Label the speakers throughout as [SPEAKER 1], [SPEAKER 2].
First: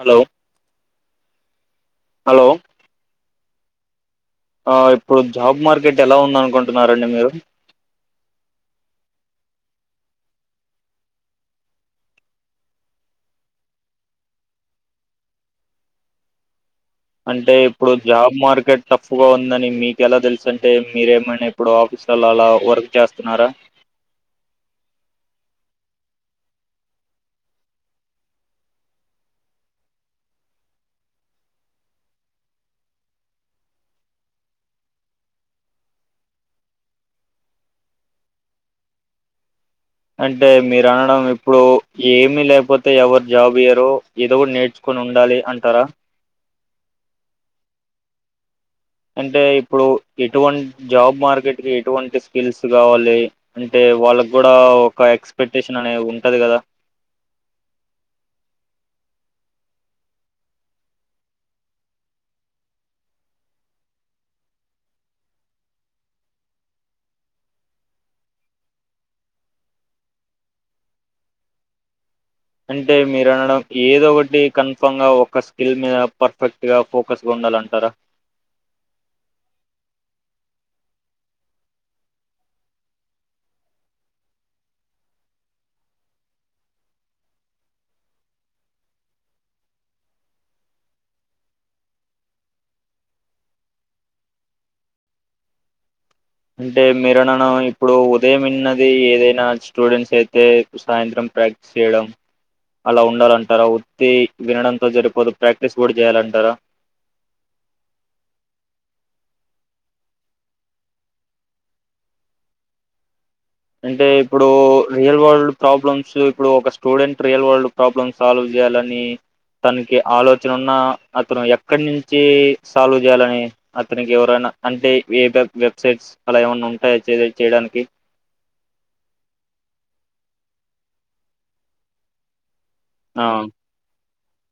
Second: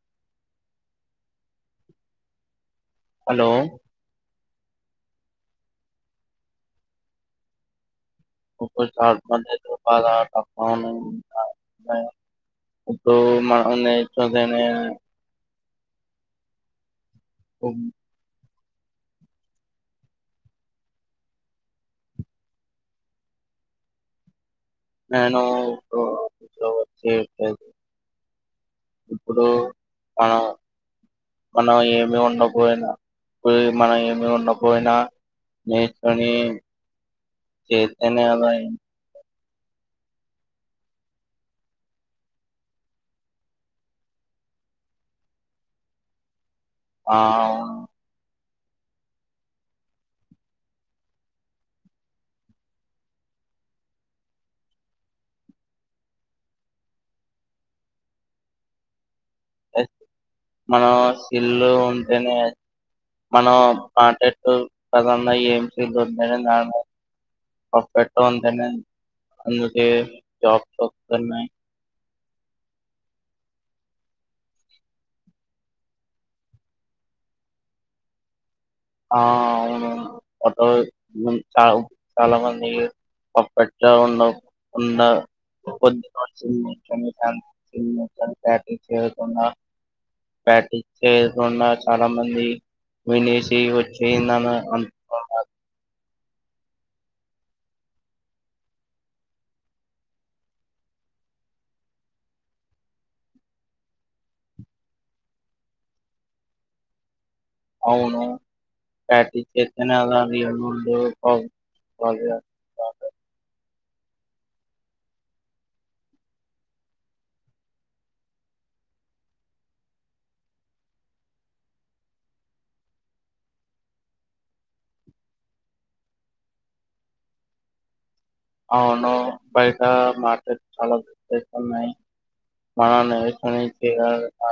[SPEAKER 1] Hello hello
[SPEAKER 2] hello
[SPEAKER 1] ఇప్పుడు job market ఎలా ఉంద అనుకుంటున్నారండి మీరు
[SPEAKER 2] చ మ బాల మ చధనే
[SPEAKER 1] అంటే ఇప్పుడు జాబ్ మార్క్ మార్కెట్ టఫ్గా ఉందని మీకు ఎలా తెలుసు అంటే మీరేమైనా ఇప్పుడు ఆఫీస్లలో అలా వర్క్ చేస్తున్నారా
[SPEAKER 2] నేను ఇప్పుడు ఆఫీస్ లో వచ్చేలేదు ఇప్పుడు మనం మనం ఏమి ఉండపోయినా ఇ మనం ఏమి ఉండపోయినా నేర్చుొని చేస్తనే అదయం
[SPEAKER 1] అంటే మీరు అనడం ఇప్పుడు ఏమిీ లేకపోతే ఎవరు జాబ్ ఇయ్యరో ఏదో కూడా నేర్చుకొని ఉండాలి అంటారా
[SPEAKER 2] ఆ
[SPEAKER 1] అంటే ఇప్పుడు ఎటువంటి జాబ్ మార్కెట్కి ఎటువంటి స్కిల్స్ కావాలి అంటే వాళ్ళకి కూడా ఒక ఎక్స్పెక్టేషన్ అనేది ఉంటంది కదా
[SPEAKER 2] మనం సిల్లు ఉంటేనే మనం పాంటట్టు కద ఏం సిల్ ఉంటేనే దా పప్పెట్ ఉంటేనే అందుకే జాబ్ వన్నాయి
[SPEAKER 1] అంటే మీరు అనడం ఏదో ఒకటి కన్ఫామ్ గా ఒక స్కిల్ మీద పర్ఫెక్ట్గా ఫోకస్గా ఉండాలంటారా
[SPEAKER 2] ఆ అవును ఫటో చ చాలా మంది ఒకక్కట్ ఉద్ చేయకుండా ప్రటీస్ చేయకుండా చాలా మంది వి చే వచ్చి నన్న అంత
[SPEAKER 1] అంటే మీరనను ఇప్పుడు ఉదయంన్నది ఏదైనా స్టూడెంట్స్ అయితే సాయంత్రం ప్రాక్టీస్ చేయడం అలా ఉండాలంటారా ఒత్తి వినడంతో సరిపోదు ప్రాక్టీస్ కూడా చేయాలంటారా
[SPEAKER 2] అవును పటి చతన
[SPEAKER 1] అంటే ఇప్పుడు రియల్ వరల్డ్ ప్రాబ్లమ్స్ ఇప్పుడు ఒక student real world problem solve చేయాలని తనకి ఆలోచన ఉన్నా అతను ఎక్కడి నుంచి సాల్వ్ చేయాలని అతనికి ఎవరైనా అంటే ఏ వెబ్సైట్స్ అలా ఏమన్నా ఉంటాయా చేయడానికి
[SPEAKER 2] అవును బయట మార్కెట్ చాలా గుతున్నాయి మ న
[SPEAKER 1] ఆ
[SPEAKER 2] ఏషనించి ఆ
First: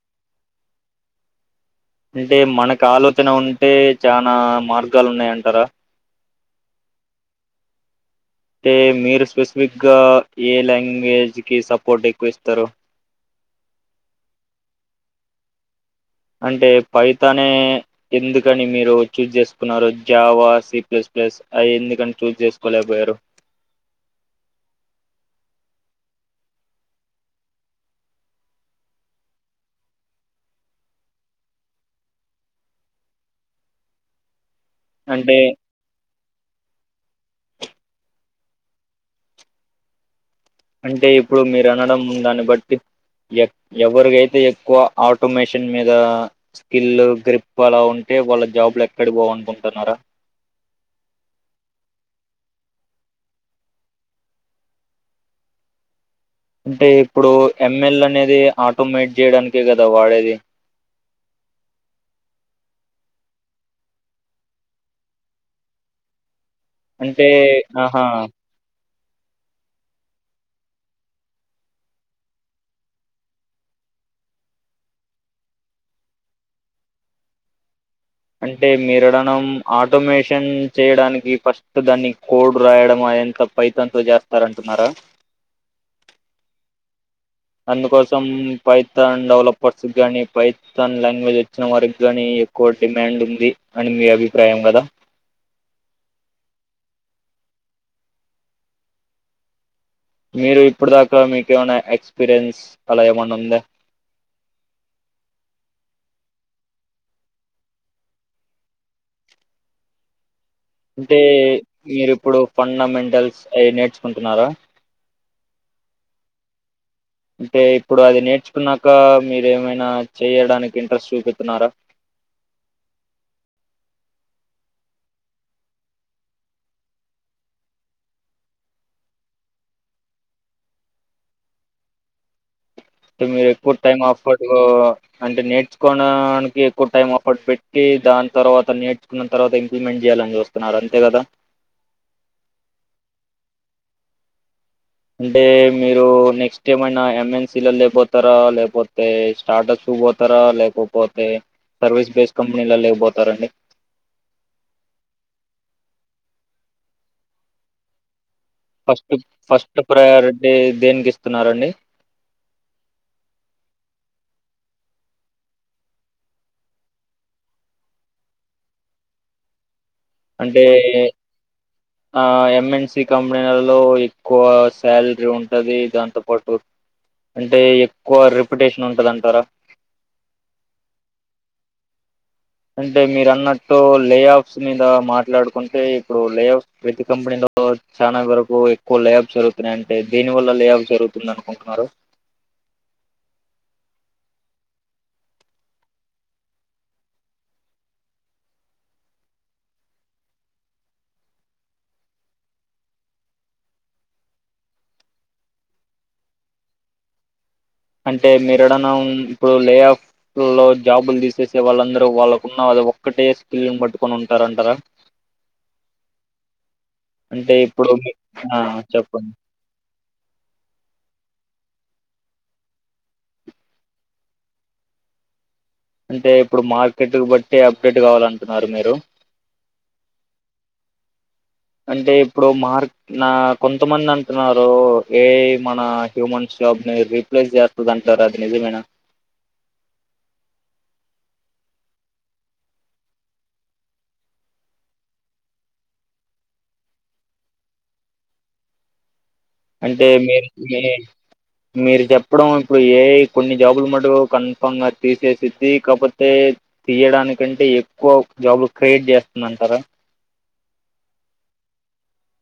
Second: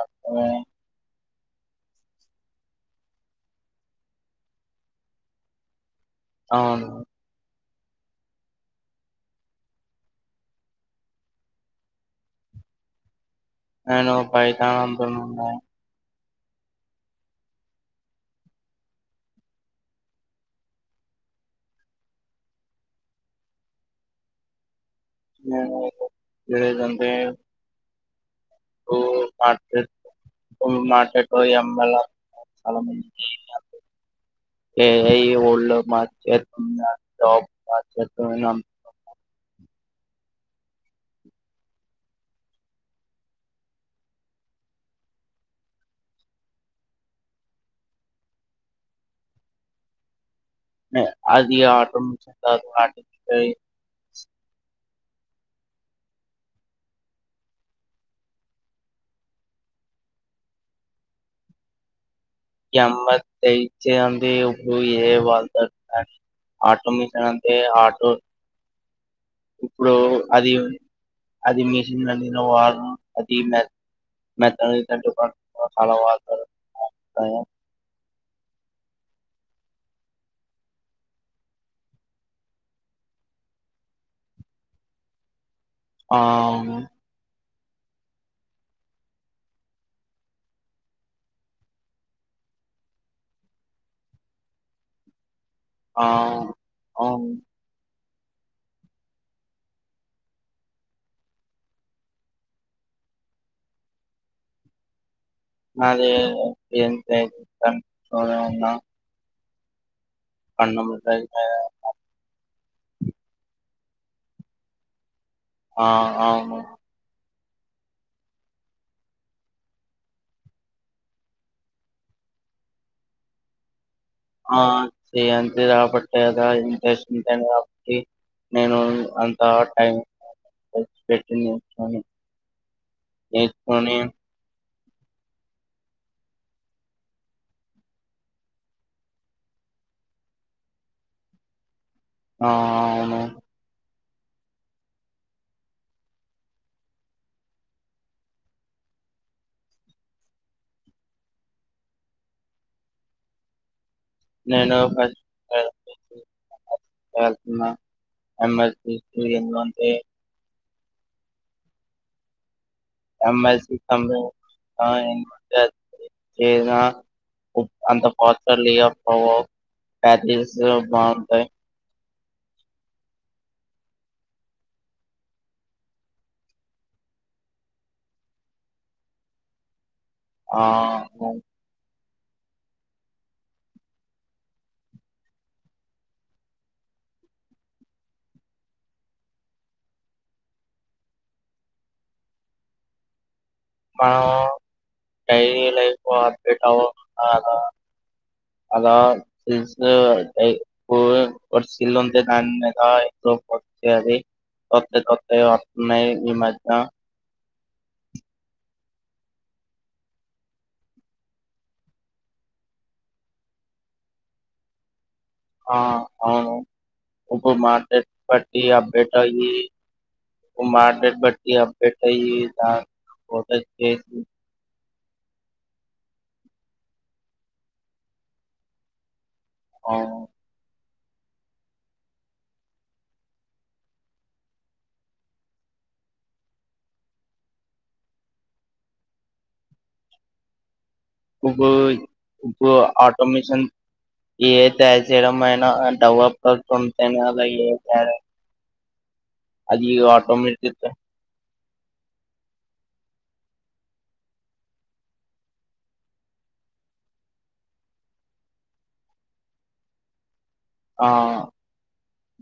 [SPEAKER 1] అంటే మనకు ఆలోచన ఉంటే చనా మార్గాలు ఉన్నాయంటారా
[SPEAKER 2] అవును
[SPEAKER 1] అంటతే మీరు స్పెసిఫిక్గా ఏ లాంగ్వేజ్కి సపోర్ట్ ఎక్కువ ఇస్తారు
[SPEAKER 2] నేను పైత అంటండ
[SPEAKER 1] అంటే పైతనే ఎందుకని మీరు చూజ్ చేసుకున్నారు జావా సిప్లేస్ ప్లేస్ అవి ఎందుకని చూజ్ చేసుకోలేకపోయారు
[SPEAKER 2] ఇడే కంద మాట మాట ట అమే చాల ఏ
[SPEAKER 1] అంటే
[SPEAKER 2] ఒల్ మా జబ్
[SPEAKER 1] అంటే ఇప్పుడు మీరు అనడం ఉందాన్ని బట్టి ఎ ఎవరికైతే ఎక్కువ ఆటోమేషన్ మీద స్కిల్ గ్రిప్ అలా ఉంటే వాళ్ళ జాబ్లు ఎక్కడికి పోవనుకుంటున్నారా
[SPEAKER 2] ఆది ఆటటి
[SPEAKER 1] అంటే ఇప్పుడు ఎంఎల్ అనేది ఆటోమేట్ చేయడానికే కదా వాడేది
[SPEAKER 2] ఎమ తెయిచ అంది ఎరు ఏ వాళ్తారు ఆటో
[SPEAKER 1] అంటే
[SPEAKER 2] మెషీన్ అంటి
[SPEAKER 1] ఆహా
[SPEAKER 2] ఆటో ఇప్పుడు అది అది మిషన్ నడిన వారం అది మె మెత్తంట చాలా వాత అ
[SPEAKER 1] అంటే మీరడన ఆటోమేషన్ చేయడానికి ఫస్ట్ దాన్ని కోడ్ రాయడం ఎంత పైతంత చేస్తారంటున్నారా
[SPEAKER 2] ఆ
[SPEAKER 1] అందుకోసం పైథాన్ డెవలపర్స్ కానీ పైథాన్ లాంగ్వేజ్ వచ్చిన వారికి కానీ ఎక్కువ డిమాండ్ ఉంది అని మీ అభిప్రాయం కదా
[SPEAKER 2] ఆ అఓ
[SPEAKER 1] మీరు ఇప్పుడు దాకా మీకు ఏమైనా ఎక్స్పీరియన్స్ అలా ఏమైన్నా ఉంది
[SPEAKER 2] నాదిన్నా
[SPEAKER 1] అంటే మీరి ఇప్పుడు ఫండమెంటల్స్ అయినెట్స్ నుకుంటున్నారా
[SPEAKER 2] ఆ అవు
[SPEAKER 1] అంటే ఇప్పుడు అది నేర్చుకున్నాక మీరు ఏమైనా చేయడానికి ఇంట్రెస్ట్ చూపితున్నారా
[SPEAKER 2] చే్యంత రాబట్టి కదా ఇంటెస్ ఉంటేని కాబట్టి నేను అంత టైం పెట్టిందించని
[SPEAKER 1] మీరు ఎక్కువ టైమ్ అఫడు అంటే నేర్చుకోడానికి ఎక్కువ టైం అఫర్ట్ పెట్టి దాని తర్వాత నేర్చుకున్న తర్వాత ఇంప్లిమెంట్ చేయాలని చూస్తున్నారు అంతే కదా
[SPEAKER 2] ఆ అవును
[SPEAKER 1] అంటే మీరు నెక్స్ట్ ఏమైనా ఎంఎన్సీల లేకపోతారా లేకపోతే స్టార్టప్స్ పోతారా లేకపోతే సర్వీస్ బేస్డ్ కంపెనీల లేకపోతారా అండి
[SPEAKER 2] నేనుతున్నా
[SPEAKER 1] ఫస్ట్ ఫస్ట్ ప్రయారిటీ దేనికి ఇస్తున్నారండి
[SPEAKER 2] ఎ అంత కోస
[SPEAKER 1] అంటే
[SPEAKER 2] బాగుంటాయ్
[SPEAKER 1] ఆ ఎంఎన్ సి కంపెనీలలో ఎక్కువ సాలరీ ఉంటుంది దాంతో పాటు అంటే ఎక్కువ రిప్యుటేషన్ ఉంటంది అంటారా
[SPEAKER 2] ఆ
[SPEAKER 1] అంటే మీరు అన్నట్టు లేఅఫ్స్ మీద మాట్లాడుకుంటే ఇప్పుడు లేఅఫ్స్ ప్రతి కంపెనీలో చానా వరకు ఎక్కువ లేఅఫ్స్ జరుగుతున్నాయ అంటే దేని వల్ల లేఅఫ్ జరుగుతుంది అనుకుంటున్నారు
[SPEAKER 2] మ డైలీ లైఫ్ అప్డేట్ అ అలా అలా సిల్స్ సిల్ ఉంటే దాని మీద ఇట్లో వచ్చే అది తత్త తత్త వస్తున్నాయి ఈ మధ్య
[SPEAKER 1] అంటే మీరడనా ఇప్పుడు లే ఆఫ్ లో జాబులు తీసేసే వాళ్ళందరూ వాళ్ళకున్న అది ఒక్కటే స్కిల్ని పట్టుకొని ఉంటారంటారా
[SPEAKER 2] ఆ అవును ఇప్పు
[SPEAKER 1] అంటే ఇప్పుడు
[SPEAKER 2] మార్కట్
[SPEAKER 1] మీ ఆ
[SPEAKER 2] పట్టి అప్డేట్
[SPEAKER 1] చెప్పండి
[SPEAKER 2] అయి ఇప్పు మార్కెట్ పటి అప్ డటై దా బే
[SPEAKER 1] అంటే ఇప్పుడు మార్కెట్కు బట్టి అప్డేట్ కావాలంటున్నారు మీరు
[SPEAKER 2] ఔ
[SPEAKER 1] అంటే ఇప్పుడు మార్క్ నా కొంతమంది అంటున్నారు ఏఐ మన హ్యూమన్స్ జాబ్ ని రీప్లేస్ చేస్తది అంటారు అది నిజమేనా
[SPEAKER 2] ఇప్పు ఇప్పు ఆటోమేషన్ ఏ తయారు చేయడం అయినా డెవలప్ర్ ఉ అలా ఏ తయార
[SPEAKER 1] అంటే మీరు మీ మీరు చెప్పడం ఇప్పుడు ఏఐ కొన్ని జాబులు మటుకు కన్ఫామ్ గా తీసేసింది కాపోతే తీయడానికంటే ఎక్కువ జాబులు క్రియేట్ చేస్తుంది అంటారా
[SPEAKER 2] ఆ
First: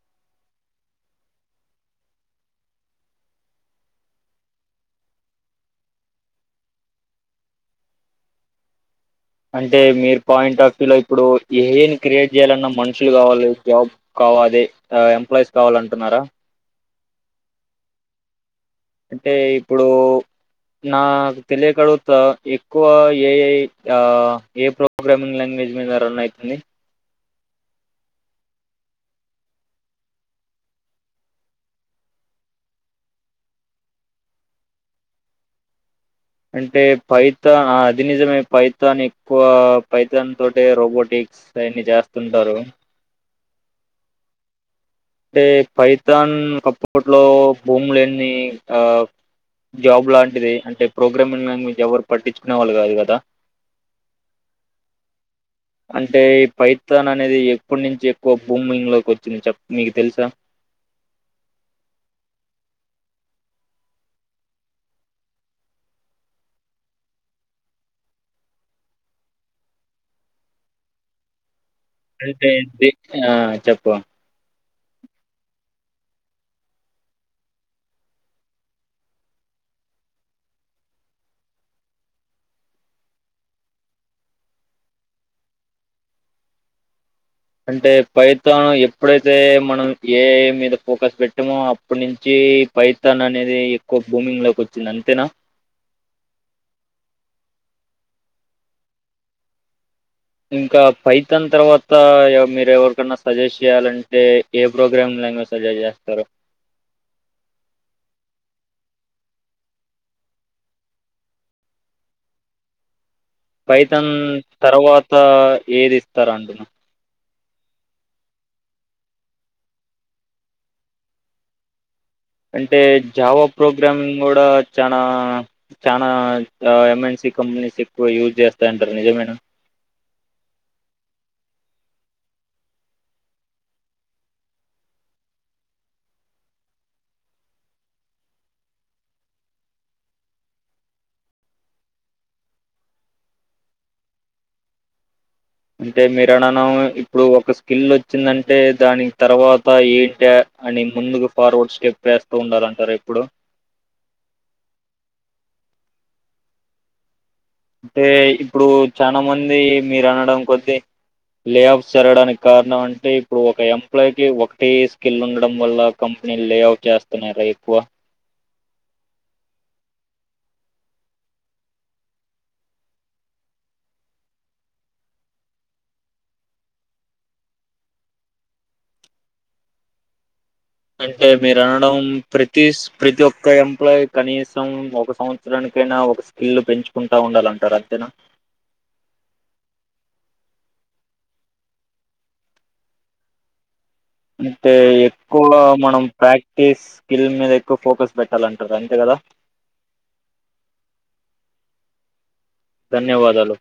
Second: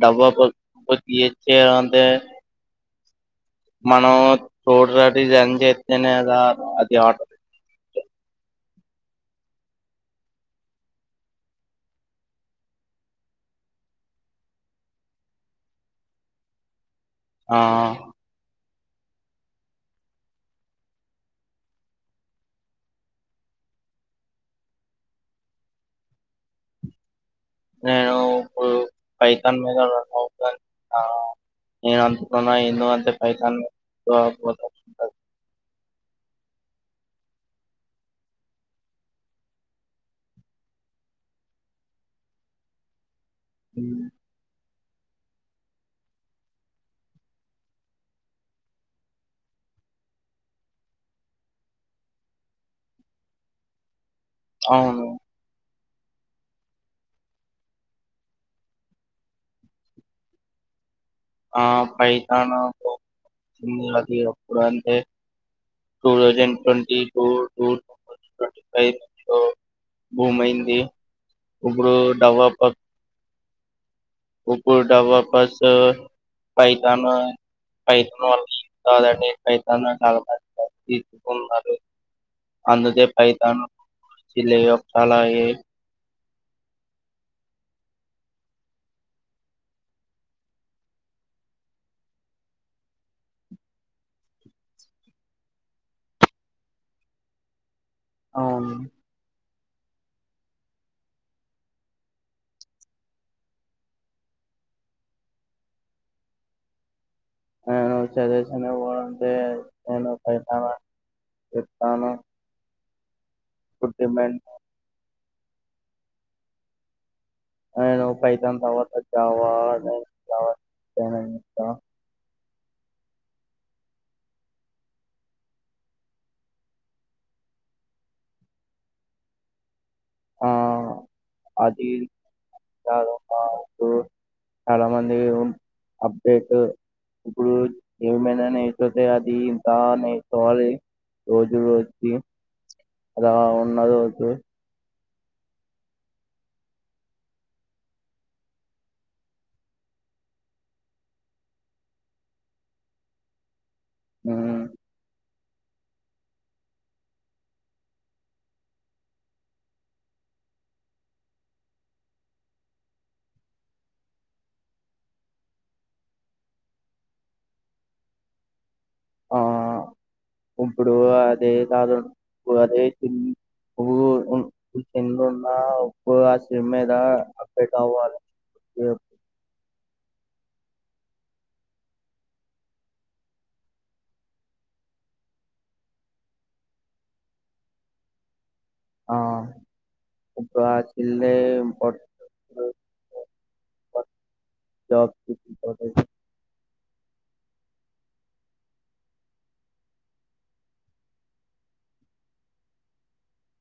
[SPEAKER 2] డబ్బాచ్చంటే మనం చోడటి రన్ చేస్తేనేదా అది ఆట
[SPEAKER 1] అంటే మీరు పాయింట్ ఆఫ్ వ్యూ లో ఇప్పుడు ఏం క్రియేట్ చేయ్యాలన్నా మనుషులు కావాలి జాబ్ కావాల అదే ఎంప్లాయీస్ కావాలంటున్నారా
[SPEAKER 2] ఆ
[SPEAKER 1] అంటే ఇప్పుడు నాకు తెలియకడుగుత ఎక్కువ ఏఐ ఆ ఏ ప్రోగ్రామింగ్ లాంగ్వేజ్ మీద రన్ అయితుంది
[SPEAKER 2] నేను ఇప్పుడు పైతాన్ మీద రన్ అవుత నేను అనుకుంటన్నా ఎందో అంత పైతాన్ ఇగ పోంట ఉంటది
[SPEAKER 1] అంటే పైతా అది నిజమే పైతాన్ ఎక్కువ పైతాన్ తోటే రోబోటిక్స్ అయన్ని చేస్తుంటారు
[SPEAKER 2] మ్
[SPEAKER 1] అంటే పైతాన్ అప్పట్లో భూమి లేని ఆ జాబ్ లాంటిది అంటే ప్రోగ్రామింగ్ లాంగ్వేజ్ ఎవరు పట్టించుకునే వాళ్ళు కాదు కదా
[SPEAKER 2] అవును
[SPEAKER 1] అంటే ఈ పైతాన్ అనేది ఎప్పటి నుంచి ఎక్కువ భూమింగ్ లోకి వచ్చింది చెప్ మీకు తెలుసా
[SPEAKER 2] ఆ పైతాన్ తో భూమింగ్లకి ఎప్పుడు అంటే two thousand twenty two thousand twenty five లో భూమ్ అయింది ఇప్పుడు
[SPEAKER 1] ఐతే
[SPEAKER 2] డెవలపర్
[SPEAKER 1] ఎంటి ఆ చెప్ప
[SPEAKER 2] ఇప్పుడు డెవలపర్స్ పైతాన్ పైతాన్ల కాదండి పైతాన్ తీసుకున్నారు [unintelligible] అందుకే పైతాన్
[SPEAKER 1] అంటే పైథాన్ ఎప్పుడైతే మనం ఏఐ మీద ఫోకస్ పెట్టామో అప్పటి నుంచి పైథాన్ అనేది ఎక్కువ భూమింగ్ లోకి వచ్చింది అంతేనా
[SPEAKER 2] అవును
[SPEAKER 1] ఇంకా పైతన్ తర్వాత మీరు ఎవరికన్నా సజెస్ట్ చేయాలంటే ఏ ప్రోగ్రామింగ్ లాంగ్వేజ్ సజెస్ట్ చేస్తారు
[SPEAKER 2] నేను చదువేసింది కూడా అంటే నేను పైతనే చెప్తాను ఇప్పుడు
[SPEAKER 1] పైతన్
[SPEAKER 2] డిమాండ్
[SPEAKER 1] తర్వాత ఏది ఇస్తారు అంటున
[SPEAKER 2] నేను పైతన్ తరువాత జావా చేయమని చప్పుత
[SPEAKER 1] అంటే జావా ప్రోగ్రామింగ్ కూడా చానా చానా ఎంఎన్సి కంపెనీస్ ఎక్కువ యూజ్ చేస్తాయంటారు నిజమెన
[SPEAKER 2] ఆ అది చాలు ఒక ఒకు చాలా మంది అప్డేట్ ఇప్పుడు ఏమైనా నేర్చుతే అది ఇంత నేర్చకోవాలి రోజు రోజుకి అలా ఉన్న రోజు
[SPEAKER 1] అంటే మీరు అనను ఇప్పుడు ఒక స్కిల్ వచ్చిందంటే దానికి తర్వాత ఏంటి అని ముందుకు ఫార్వర్డ్ స్టెప్ వేస్తూ ఉండాలంటారు ఇప్పుడు
[SPEAKER 2] ఉ
[SPEAKER 1] అంటే ఇప్పుడు చానా మంది మీరు అనడం కొద్దీ లేఅఫ్స్ జరగడానికి కారణం అంటే ఇప్పుడు ఒక ఎంప్లోయ్ కి ఒకటే స్కిల్ ఉండడం వల్ల కంపెనీ లేఅఫ్ చేస్తున్నార ఎక్కువ
[SPEAKER 2] ఆ ఇప్పుడు అదే కాదు అదే స్కిల్ నువు స్కిల్ ఉన్నప్పుడు ఆ స్కిల్ మీద అప్డేట్ అవ్వాలే
[SPEAKER 1] అంటే మీరు అనడం ప్రతిస్ ప్రతి ఒక్క ఎంప్లాయీ కనీసం ఒక సంవత్సరానికైనా ఒక స్కిల్ పెంచుకుంటా ఉండాలంటర అంతేనా
[SPEAKER 2] ఆ ఒక స్కిల్లే ఇంప్
[SPEAKER 1] అంటే ఎక్కువగా
[SPEAKER 2] జాబ్
[SPEAKER 1] మనం ప్యాక్ కేస్ స్కిల్ మీద ఎక్కువ ఫోకస్ పెట్టాలంటారు. అంతే కదా. ధన్యవాదాలు.